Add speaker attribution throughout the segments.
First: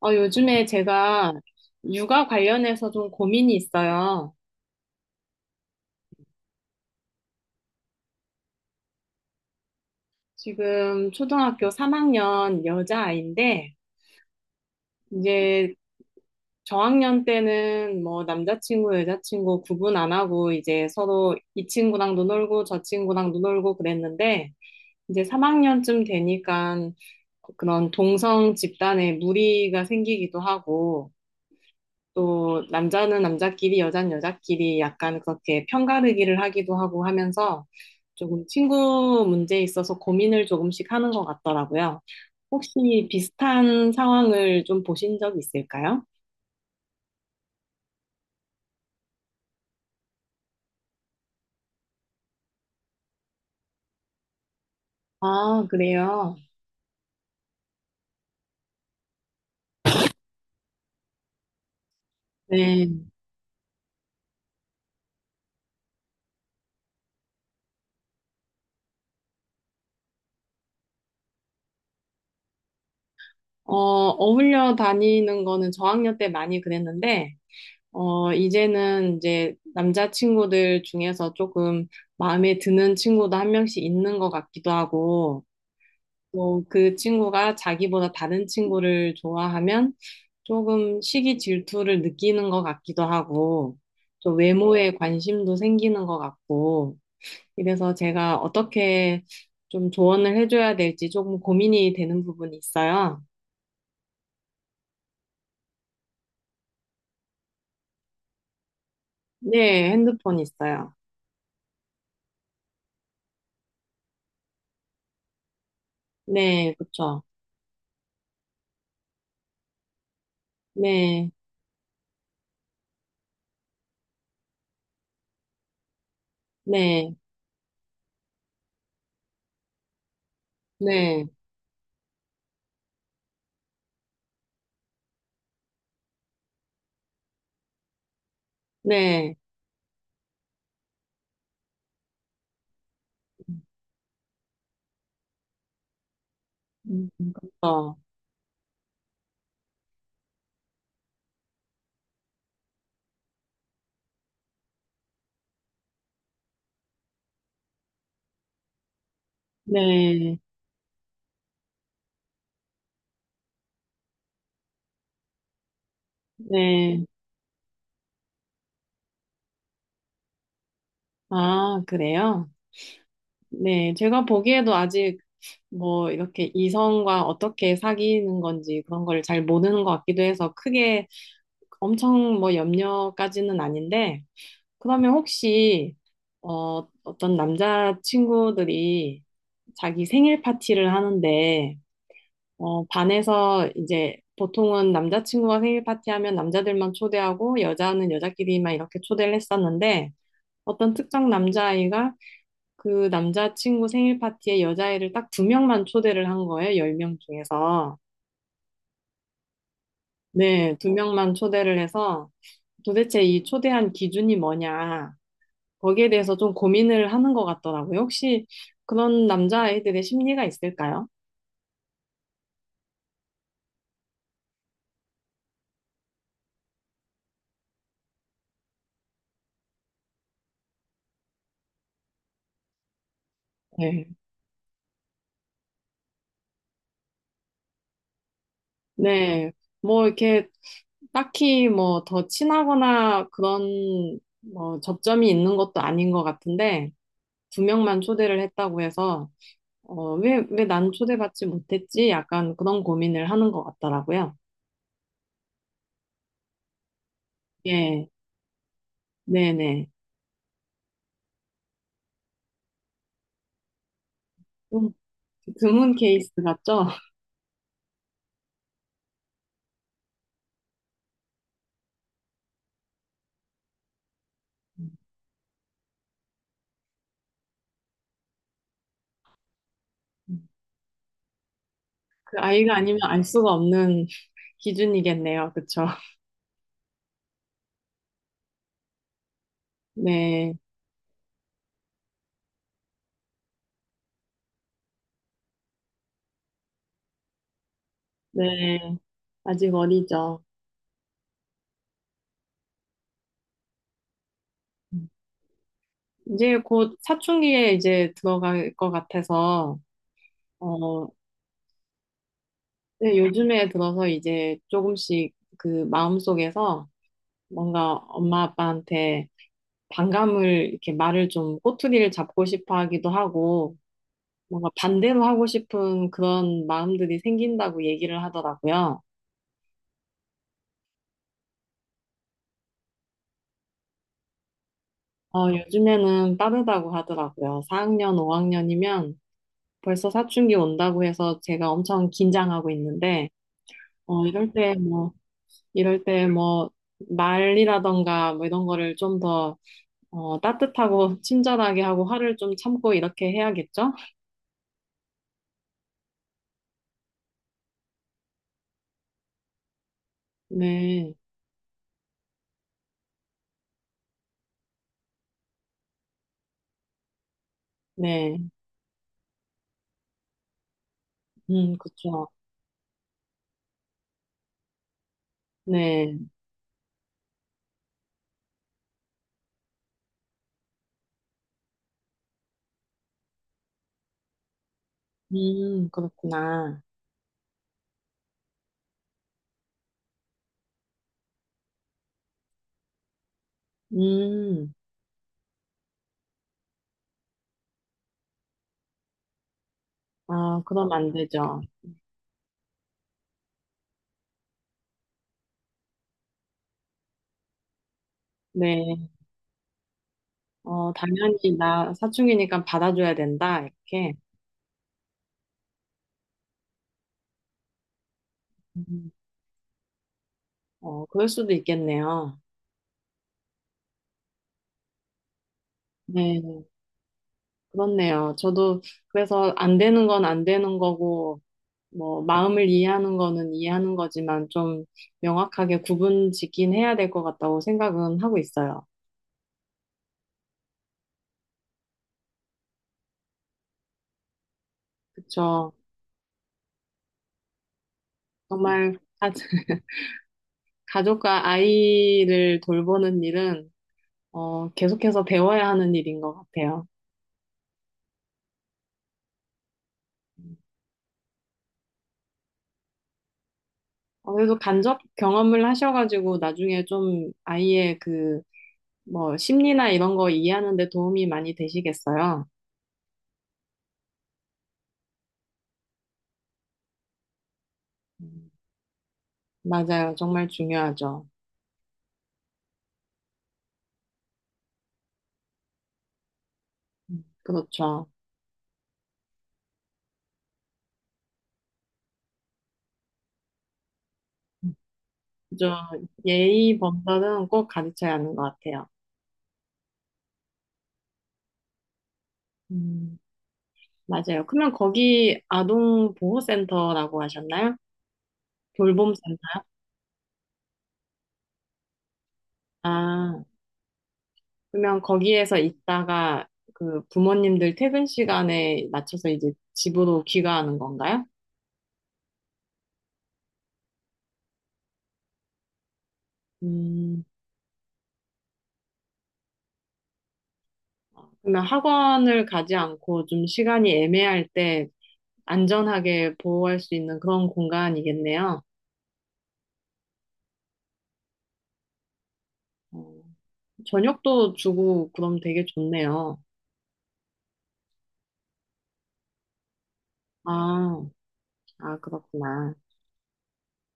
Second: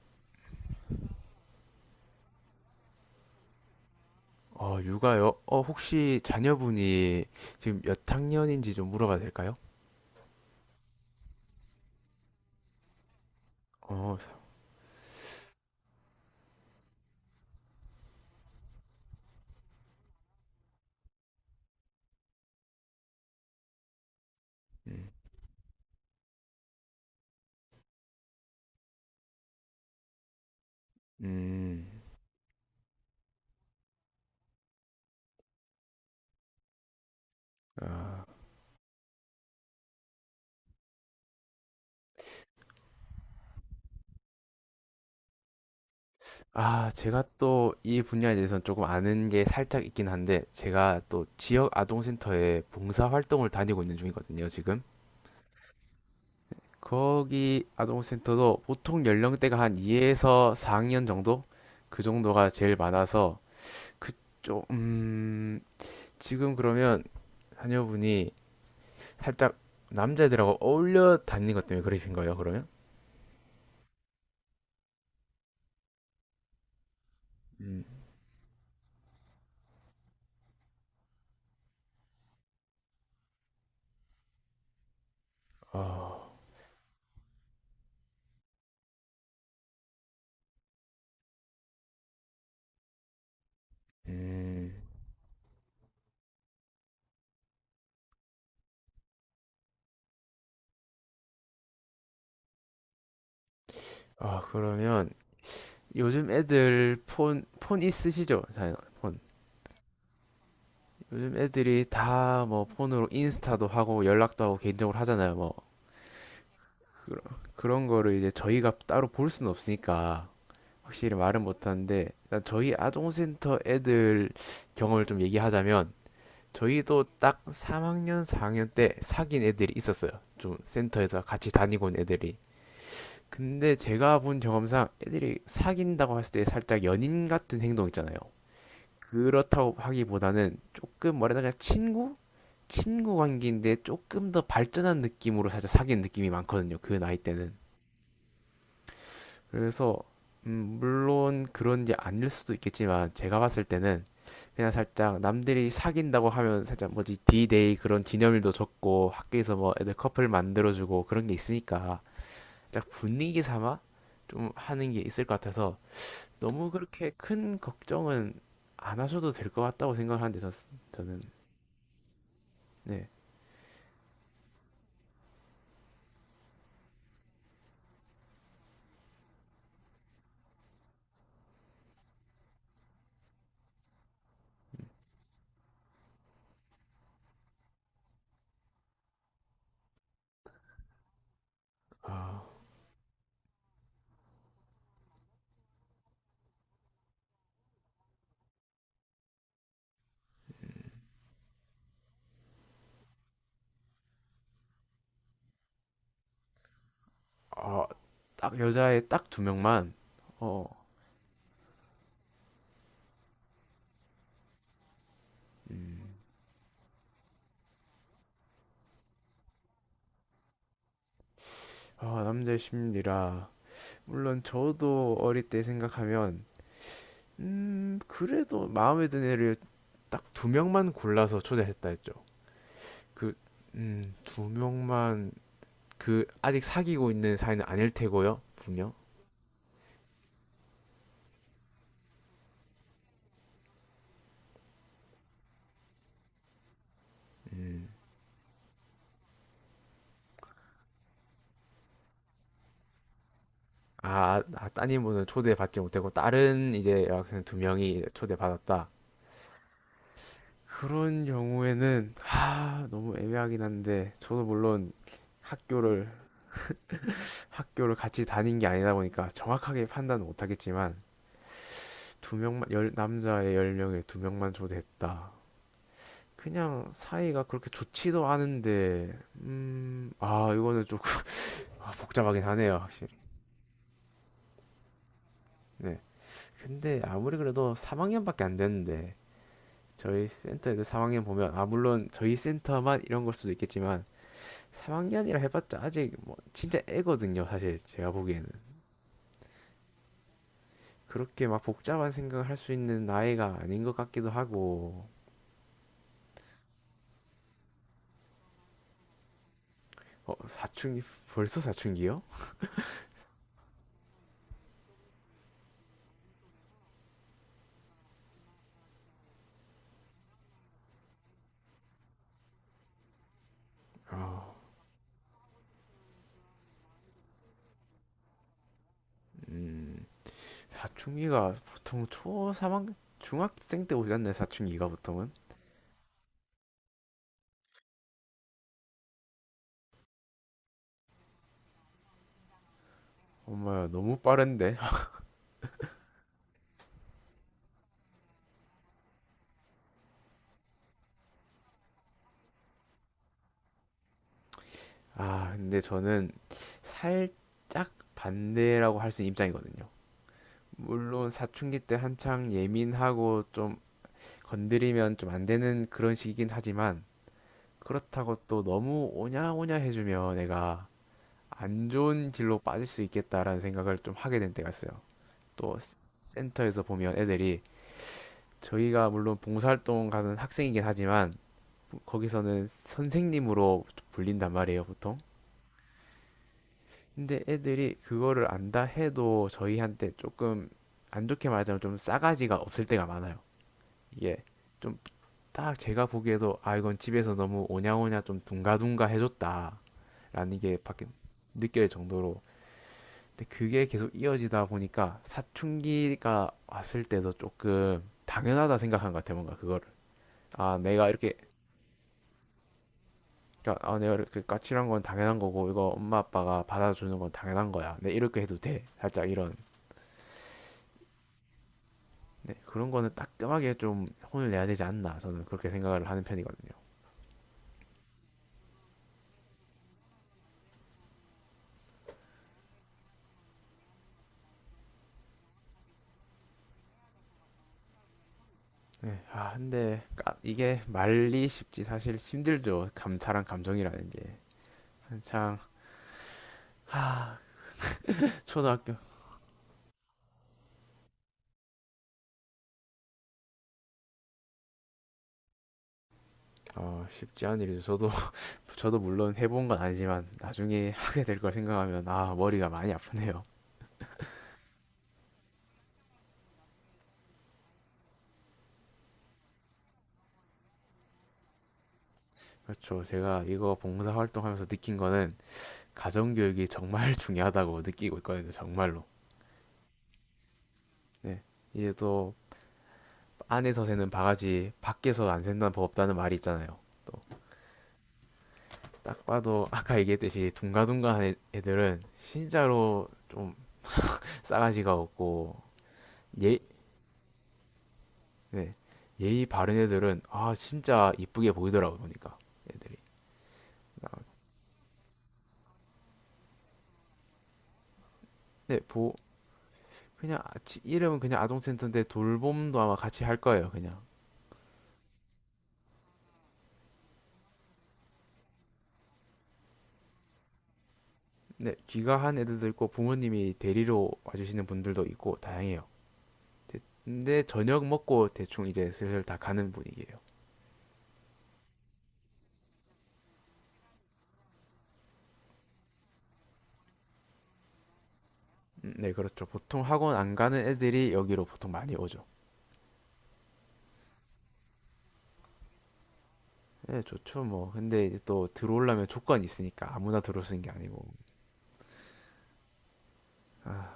Speaker 1: 요즘에 제가 육아 관련해서 좀 고민이 있어요.
Speaker 2: 어, 육아요? 어, 혹시 자녀분이 지금 몇 학년인지 좀 물어봐도 될까요?
Speaker 1: 지금 초등학교 3학년 여자아이인데,
Speaker 2: 어, 사-
Speaker 1: 이제 저학년 때는 뭐 남자친구, 여자친구 구분 안 하고 이제 서로 이 친구랑도 놀고 저 친구랑도 놀고 그랬는데,
Speaker 2: 음,
Speaker 1: 이제 3학년쯤 되니까 그런 동성 집단에 무리가 생기기도 하고,
Speaker 2: 음,
Speaker 1: 또 남자는 남자끼리, 여자는 여자끼리 약간 그렇게 편가르기를 하기도 하고 하면서
Speaker 2: 아,
Speaker 1: 조금 친구 문제에 있어서 고민을 조금씩 하는 것 같더라고요. 혹시 비슷한 상황을 좀 보신 적 있을까요?
Speaker 2: 아, 제가 또 이 분야에 대해서는 조금 아는 게 살짝 있긴 한데, 제가 또 지역 아동센터에 봉사활동을 다니고 있는 중이거든요, 지금.
Speaker 1: 아, 그래요.
Speaker 2: 거기 아동센터도 보통 연령대가 한 2에서 4학년 정도? 그 정도가 제일
Speaker 1: 네.
Speaker 2: 많아서, 그쪽, 지금 그러면 자녀분이 살짝 남자애들하고 어울려 다니는 것 때문에 그러신 거예요, 그러면?
Speaker 1: 어울려 다니는 거는 저학년 때 많이 그랬는데,
Speaker 2: 음.
Speaker 1: 이제는 이제 남자친구들 중에서 조금 마음에 드는 친구도 한 명씩 있는 것 같기도 하고,
Speaker 2: 아,
Speaker 1: 뭐, 그 친구가 자기보다 다른 친구를 좋아하면 조금 시기 질투를 느끼는 것 같기도 하고, 또
Speaker 2: 음.
Speaker 1: 외모에 관심도 생기는 것 같고, 이래서 제가 어떻게 좀 조언을 해줘야 될지 조금 고민이 되는 부분이 있어요.
Speaker 2: 아, 그러면 요즘 애들 폰 있으시죠? 자, 폰.
Speaker 1: 네, 핸드폰 있어요.
Speaker 2: 요즘 애들이 다 뭐 폰으로 인스타도 하고 연락도 하고 개인적으로 하잖아요, 뭐.
Speaker 1: 네,
Speaker 2: 그런,
Speaker 1: 그쵸.
Speaker 2: 그런 거를 이제 저희가 따로 볼 수는 없으니까 확실히
Speaker 1: 네,
Speaker 2: 말은 못하는데 일단 저희 아동센터 애들 경험을 좀 얘기하자면 저희도
Speaker 1: 네,
Speaker 2: 딱 3학년, 4학년 때 사귄 애들이 있었어요. 좀 센터에서
Speaker 1: 네,
Speaker 2: 같이 다니고 온 애들이. 근데 제가 본 경험상 애들이 사귄다고 했을 때 살짝 연인 같은 행동 있잖아요.
Speaker 1: 네.
Speaker 2: 그렇다고 하기보다는 조금 뭐라 해야 되나 친구? 친구 관계인데 조금 더 발전한 느낌으로 살짝 사귄 느낌이 많거든요. 그 나이 때는.
Speaker 1: 그쵸.
Speaker 2: 그래서 물론 그런 게 아닐 수도 있겠지만 제가 봤을 때는 그냥 살짝 남들이 사귄다고 하면 살짝 뭐지 D-Day 그런 기념일도 적고 학교에서 뭐 애들 커플
Speaker 1: 네,
Speaker 2: 만들어주고 그런 게 있으니까 살짝 분위기 삼아 좀 하는 게 있을 것 같아서 너무
Speaker 1: 네.
Speaker 2: 그렇게 큰 걱정은 안 하셔도 될 것 같다고 생각하는데 저는
Speaker 1: 아, 그래요?
Speaker 2: 네.
Speaker 1: 네, 제가 보기에도 아직 뭐 이렇게 이성과 어떻게 사귀는 건지 그런 걸 잘 모르는 것 같기도 해서 크게 엄청 뭐 염려까지는 아닌데, 그러면 혹시, 어떤 남자친구들이 자기 생일 파티를 하는데,
Speaker 2: 아,
Speaker 1: 반에서 이제 보통은 남자친구가 생일 파티하면 남자들만 초대하고 여자는 여자끼리만 이렇게 초대를 했었는데, 어떤 특정 남자아이가 그 남자친구 생일 파티에 여자애를 딱 두 명만 초대를 한 거예요. 열 명
Speaker 2: 아,
Speaker 1: 중에서.
Speaker 2: 딱 여자애 딱 두 명만 어,
Speaker 1: 네, 두 명만 초대를 해서 도대체 이 초대한 기준이 뭐냐.
Speaker 2: 음,
Speaker 1: 거기에 대해서 좀 고민을 하는 것 같더라고요. 혹시 그런 남자아이들의 심리가 있을까요?
Speaker 2: 아, 남자의 심리라 물론 저도 어릴 때 생각하면 그래도 마음에 드는 애를 딱 두 명만 골라서 초대했다 했죠. 그
Speaker 1: 네.
Speaker 2: 두 명만 그 아직 사귀고 있는 사이는 아닐 테고요. 분명.
Speaker 1: 네. 뭐 이렇게 딱히 뭐 더 친하거나 그런 뭐 접점이 있는 것도 아닌 것 같은데 두
Speaker 2: 음.
Speaker 1: 명만 초대를 했다고 해서 왜 난 초대받지 못했지? 약간 그런 고민을 하는 것 같더라고요.
Speaker 2: 아, 아 따님분은 초대받지 못했고 다른 이제 여학생 두 명이
Speaker 1: 예,
Speaker 2: 초대받았다.
Speaker 1: 네네.
Speaker 2: 그런 경우에는 하 너무 애매하긴 한데 저도
Speaker 1: 좀
Speaker 2: 물론
Speaker 1: 드문
Speaker 2: 학교를
Speaker 1: 케이스 같죠?
Speaker 2: 학교를 같이 다닌 게 아니다 보니까 정확하게 판단은 못하겠지만 두 명만 열 남자의 열 명에 두 명만 초대했다. 그냥 사이가 그렇게 좋지도 않은데 아 이거는 조금 아,
Speaker 1: 그
Speaker 2: 복잡하긴
Speaker 1: 아이가
Speaker 2: 하네요
Speaker 1: 아니면
Speaker 2: 확실히.
Speaker 1: 알 수가 없는 기준이겠네요. 그쵸?
Speaker 2: 네. 근데 아무리 그래도 3학년밖에 안 됐는데 저희
Speaker 1: 네,
Speaker 2: 센터 애들 3학년 보면 아 물론 저희 센터만 이런 걸 수도 있겠지만 3학년이라 해봤자 아직 뭐 진짜 애거든요 사실 제가 보기에는
Speaker 1: 네. 아직 어리죠.
Speaker 2: 그렇게 막 복잡한 생각을 할 수 있는 나이가 아닌 것 같기도 하고
Speaker 1: 이제 곧 사춘기에 이제 들어갈 것 같아서,
Speaker 2: 어 사춘기
Speaker 1: 어,
Speaker 2: 벌써 사춘기요?
Speaker 1: 네, 요즘에 들어서 이제 조금씩 그 마음속에서 뭔가 엄마 아빠한테 반감을 이렇게 말을 좀 꼬투리를 잡고 싶어 하기도 하고
Speaker 2: 아,
Speaker 1: 뭔가 반대로 하고 싶은 그런 마음들이 생긴다고 얘기를 하더라고요.
Speaker 2: 음 사춘기가 보통 초삼학 중학생 때 오지 않나요? 사춘기가 보통은?
Speaker 1: 요즘에는 빠르다고 하더라고요. 4학년, 5학년이면 벌써 사춘기 온다고 해서 제가 엄청 긴장하고 있는데
Speaker 2: 엄마야 너무
Speaker 1: 어, 이럴 때
Speaker 2: 빠른데?
Speaker 1: 뭐, 이럴 때 뭐, 말이라던가 뭐 이런 거를 좀 더, 따뜻하고 친절하게 하고 화를 좀 참고 이렇게 해야겠죠?
Speaker 2: 아 근데 저는 살짝 반대라고 할 수 있는 입장이거든요.
Speaker 1: 네,
Speaker 2: 물론 사춘기 때 한창 예민하고 좀 건드리면 좀 안 되는 그런 시기긴 하지만 그렇다고
Speaker 1: 네,
Speaker 2: 또 너무 오냐오냐 해주면 내가 안
Speaker 1: 그쵸.
Speaker 2: 좋은 길로 빠질 수 있겠다라는 생각을 좀 하게 된 때가 있어요. 또
Speaker 1: 네.
Speaker 2: 센터에서 보면 애들이 저희가 물론 봉사활동 가는 학생이긴 하지만 거기서는 선생님으로 불린단 말이에요, 보통.
Speaker 1: 그렇구나.
Speaker 2: 근데 애들이 그거를 안다 해도 저희한테 조금 안 좋게 말하자면 좀 싸가지가 없을 때가 많아요. 이게
Speaker 1: 음,
Speaker 2: 좀 딱 제가 보기에도 아 이건 집에서 너무 오냐오냐 좀 둥가둥가 해줬다라는
Speaker 1: 아,
Speaker 2: 게
Speaker 1: 그럼
Speaker 2: 밖에
Speaker 1: 안 되죠.
Speaker 2: 느껴질 정도로 근데 그게 계속 이어지다 보니까 사춘기가 왔을 때도 조금 당연하다
Speaker 1: 네,
Speaker 2: 생각한 것 같아요, 뭔가 그거를. 아, 내가 이렇게
Speaker 1: 당연히 나 사춘기니까 받아줘야 된다,
Speaker 2: 그러니까 아 내가
Speaker 1: 이렇게.
Speaker 2: 이렇게 까칠한 건 당연한 거고 이거 엄마 아빠가 받아주는 건 당연한 거야. 내 이렇게 해도 돼.
Speaker 1: 음,
Speaker 2: 살짝 이런
Speaker 1: 그럴 수도 있겠네요.
Speaker 2: 네, 그런 거는 따끔하게 좀 혼을 내야 되지 않나 저는 그렇게 생각을 하는
Speaker 1: 네,
Speaker 2: 편이거든요.
Speaker 1: 그렇네요. 저도 그래서 안 되는 건 안 되는 거고, 뭐, 마음을 이해하는 거는 이해하는 거지만 좀 명확하게 구분 짓긴 해야 될 것 같다고 생각은 하고 있어요.
Speaker 2: 네, 아 근데 이게 말리 쉽지 사실 힘들죠. 감사한 감정이라는 게 한창
Speaker 1: 그쵸.
Speaker 2: 하
Speaker 1: 정말
Speaker 2: 초등학교
Speaker 1: 가- 가족과 아이를 돌보는 일은 계속해서 배워야 하는 일인 것 같아요.
Speaker 2: 어 쉽지 않은 일이죠. 저도 저도 물론 해본 건 아니지만 나중에 하게 될 걸 생각하면 아 머리가 많이 아프네요.
Speaker 1: 그래도 간접 경험을 하셔가지고 나중에 좀 아이의 그, 뭐, 심리나 이런 거 이해하는 데 도움이 많이 되시겠어요.
Speaker 2: 그렇죠. 제가 이거 봉사활동하면서 느낀 거는 가정교육이 정말 중요하다고 느끼고 있거든요.
Speaker 1: 음,
Speaker 2: 정말로.
Speaker 1: 맞아요. 정말 중요하죠.
Speaker 2: 네. 이제 또 안에서 새는 바가지 밖에서 안 샌다는 법 없다는 말이 있잖아요. 또
Speaker 1: 그렇죠.
Speaker 2: 딱 봐도 아까 얘기했듯이 둥가둥가한 애- 들은 진짜로 좀 싸가지가 없고
Speaker 1: 저
Speaker 2: 예,
Speaker 1: 예의 범절은 꼭 가르쳐야 하는 것
Speaker 2: 네.
Speaker 1: 같아요.
Speaker 2: 예의 바른 애들은 아 진짜 이쁘게 보이더라고 보니까 애들이.
Speaker 1: 음,
Speaker 2: 아,
Speaker 1: 맞아요. 그러면 거기 아동보호센터라고 하셨나요?
Speaker 2: 네, 보
Speaker 1: 돌봄센터요?
Speaker 2: 그냥 이름은 그냥 아동센터인데 돌봄도 아마 같이 할
Speaker 1: 아,
Speaker 2: 거예요. 그냥.
Speaker 1: 그러면 거기에서 있다가 그 부모님들 퇴근 시간에 맞춰서 이제 집으로 귀가하는 건가요?
Speaker 2: 네, 귀가한 애들도 있고 부모님이 데리러 와주시는 분들도 있고 다양해요.
Speaker 1: 음,
Speaker 2: 근데 저녁 먹고 대충 이제 슬슬 다 가는 분위기예요.
Speaker 1: 그러면 학원을 가지 않고 좀 시간이 애매할 때 안전하게 보호할 수 있는 그런 공간이겠네요.
Speaker 2: 네, 그렇죠. 보통 학원 안 가는 애들이 여기로 보통 많이 오죠.
Speaker 1: 어, 저녁도 주고 그럼 되게 좋네요.
Speaker 2: 네, 좋죠, 뭐. 근데 이제 또 들어오려면 조건이 있으니까 아무나 들어올 수 있는 게 아니고.
Speaker 1: 아, 아, 그렇구나.
Speaker 2: 아,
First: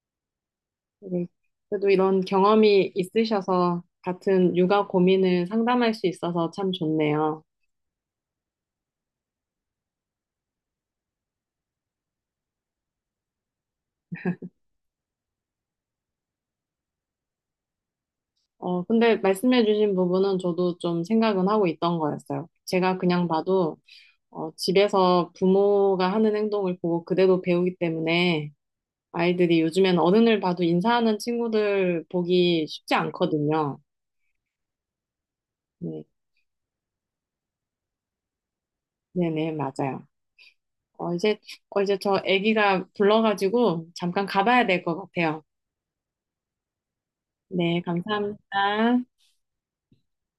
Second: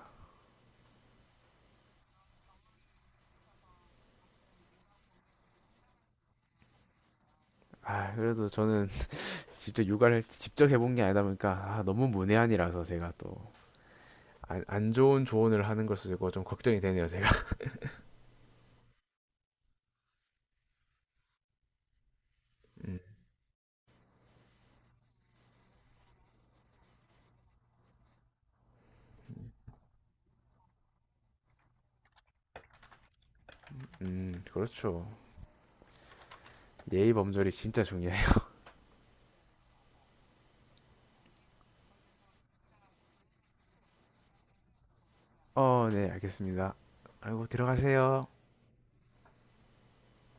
Speaker 1: 되게 그래도 이런 경험이 있으셔서 같은 육아 고민을 상담할 수 있어서 참 좋네요.
Speaker 2: 아, 그래도 저는 직접 육아를 직접 해본 게 아니다 보니까 아, 너무 문외한이라서 제가 또 안 좋은 조언을 하는 것을 듣고 좀 걱정이 되네요, 제가.
Speaker 1: 근데 말씀해주신 부분은 저도 좀 생각은 하고 있던 거였어요.
Speaker 2: 음,
Speaker 1: 제가 그냥 봐도 집에서 부모가 하는 행동을 보고 그대로 배우기 때문에 아이들이 요즘엔 어른을 봐도 인사하는 친구들 보기 쉽지 않거든요.
Speaker 2: 그렇죠.
Speaker 1: 네,
Speaker 2: 예의 범절이 진짜 중요해요.
Speaker 1: 네네, 맞아요. 어, 이제, 이제 저 아기가 불러가지고 잠깐 가봐야 될 것 같아요.
Speaker 2: 어, 네, 알겠습니다. 아이고,
Speaker 1: 네,
Speaker 2: 들어가세요.
Speaker 1: 감사합니다.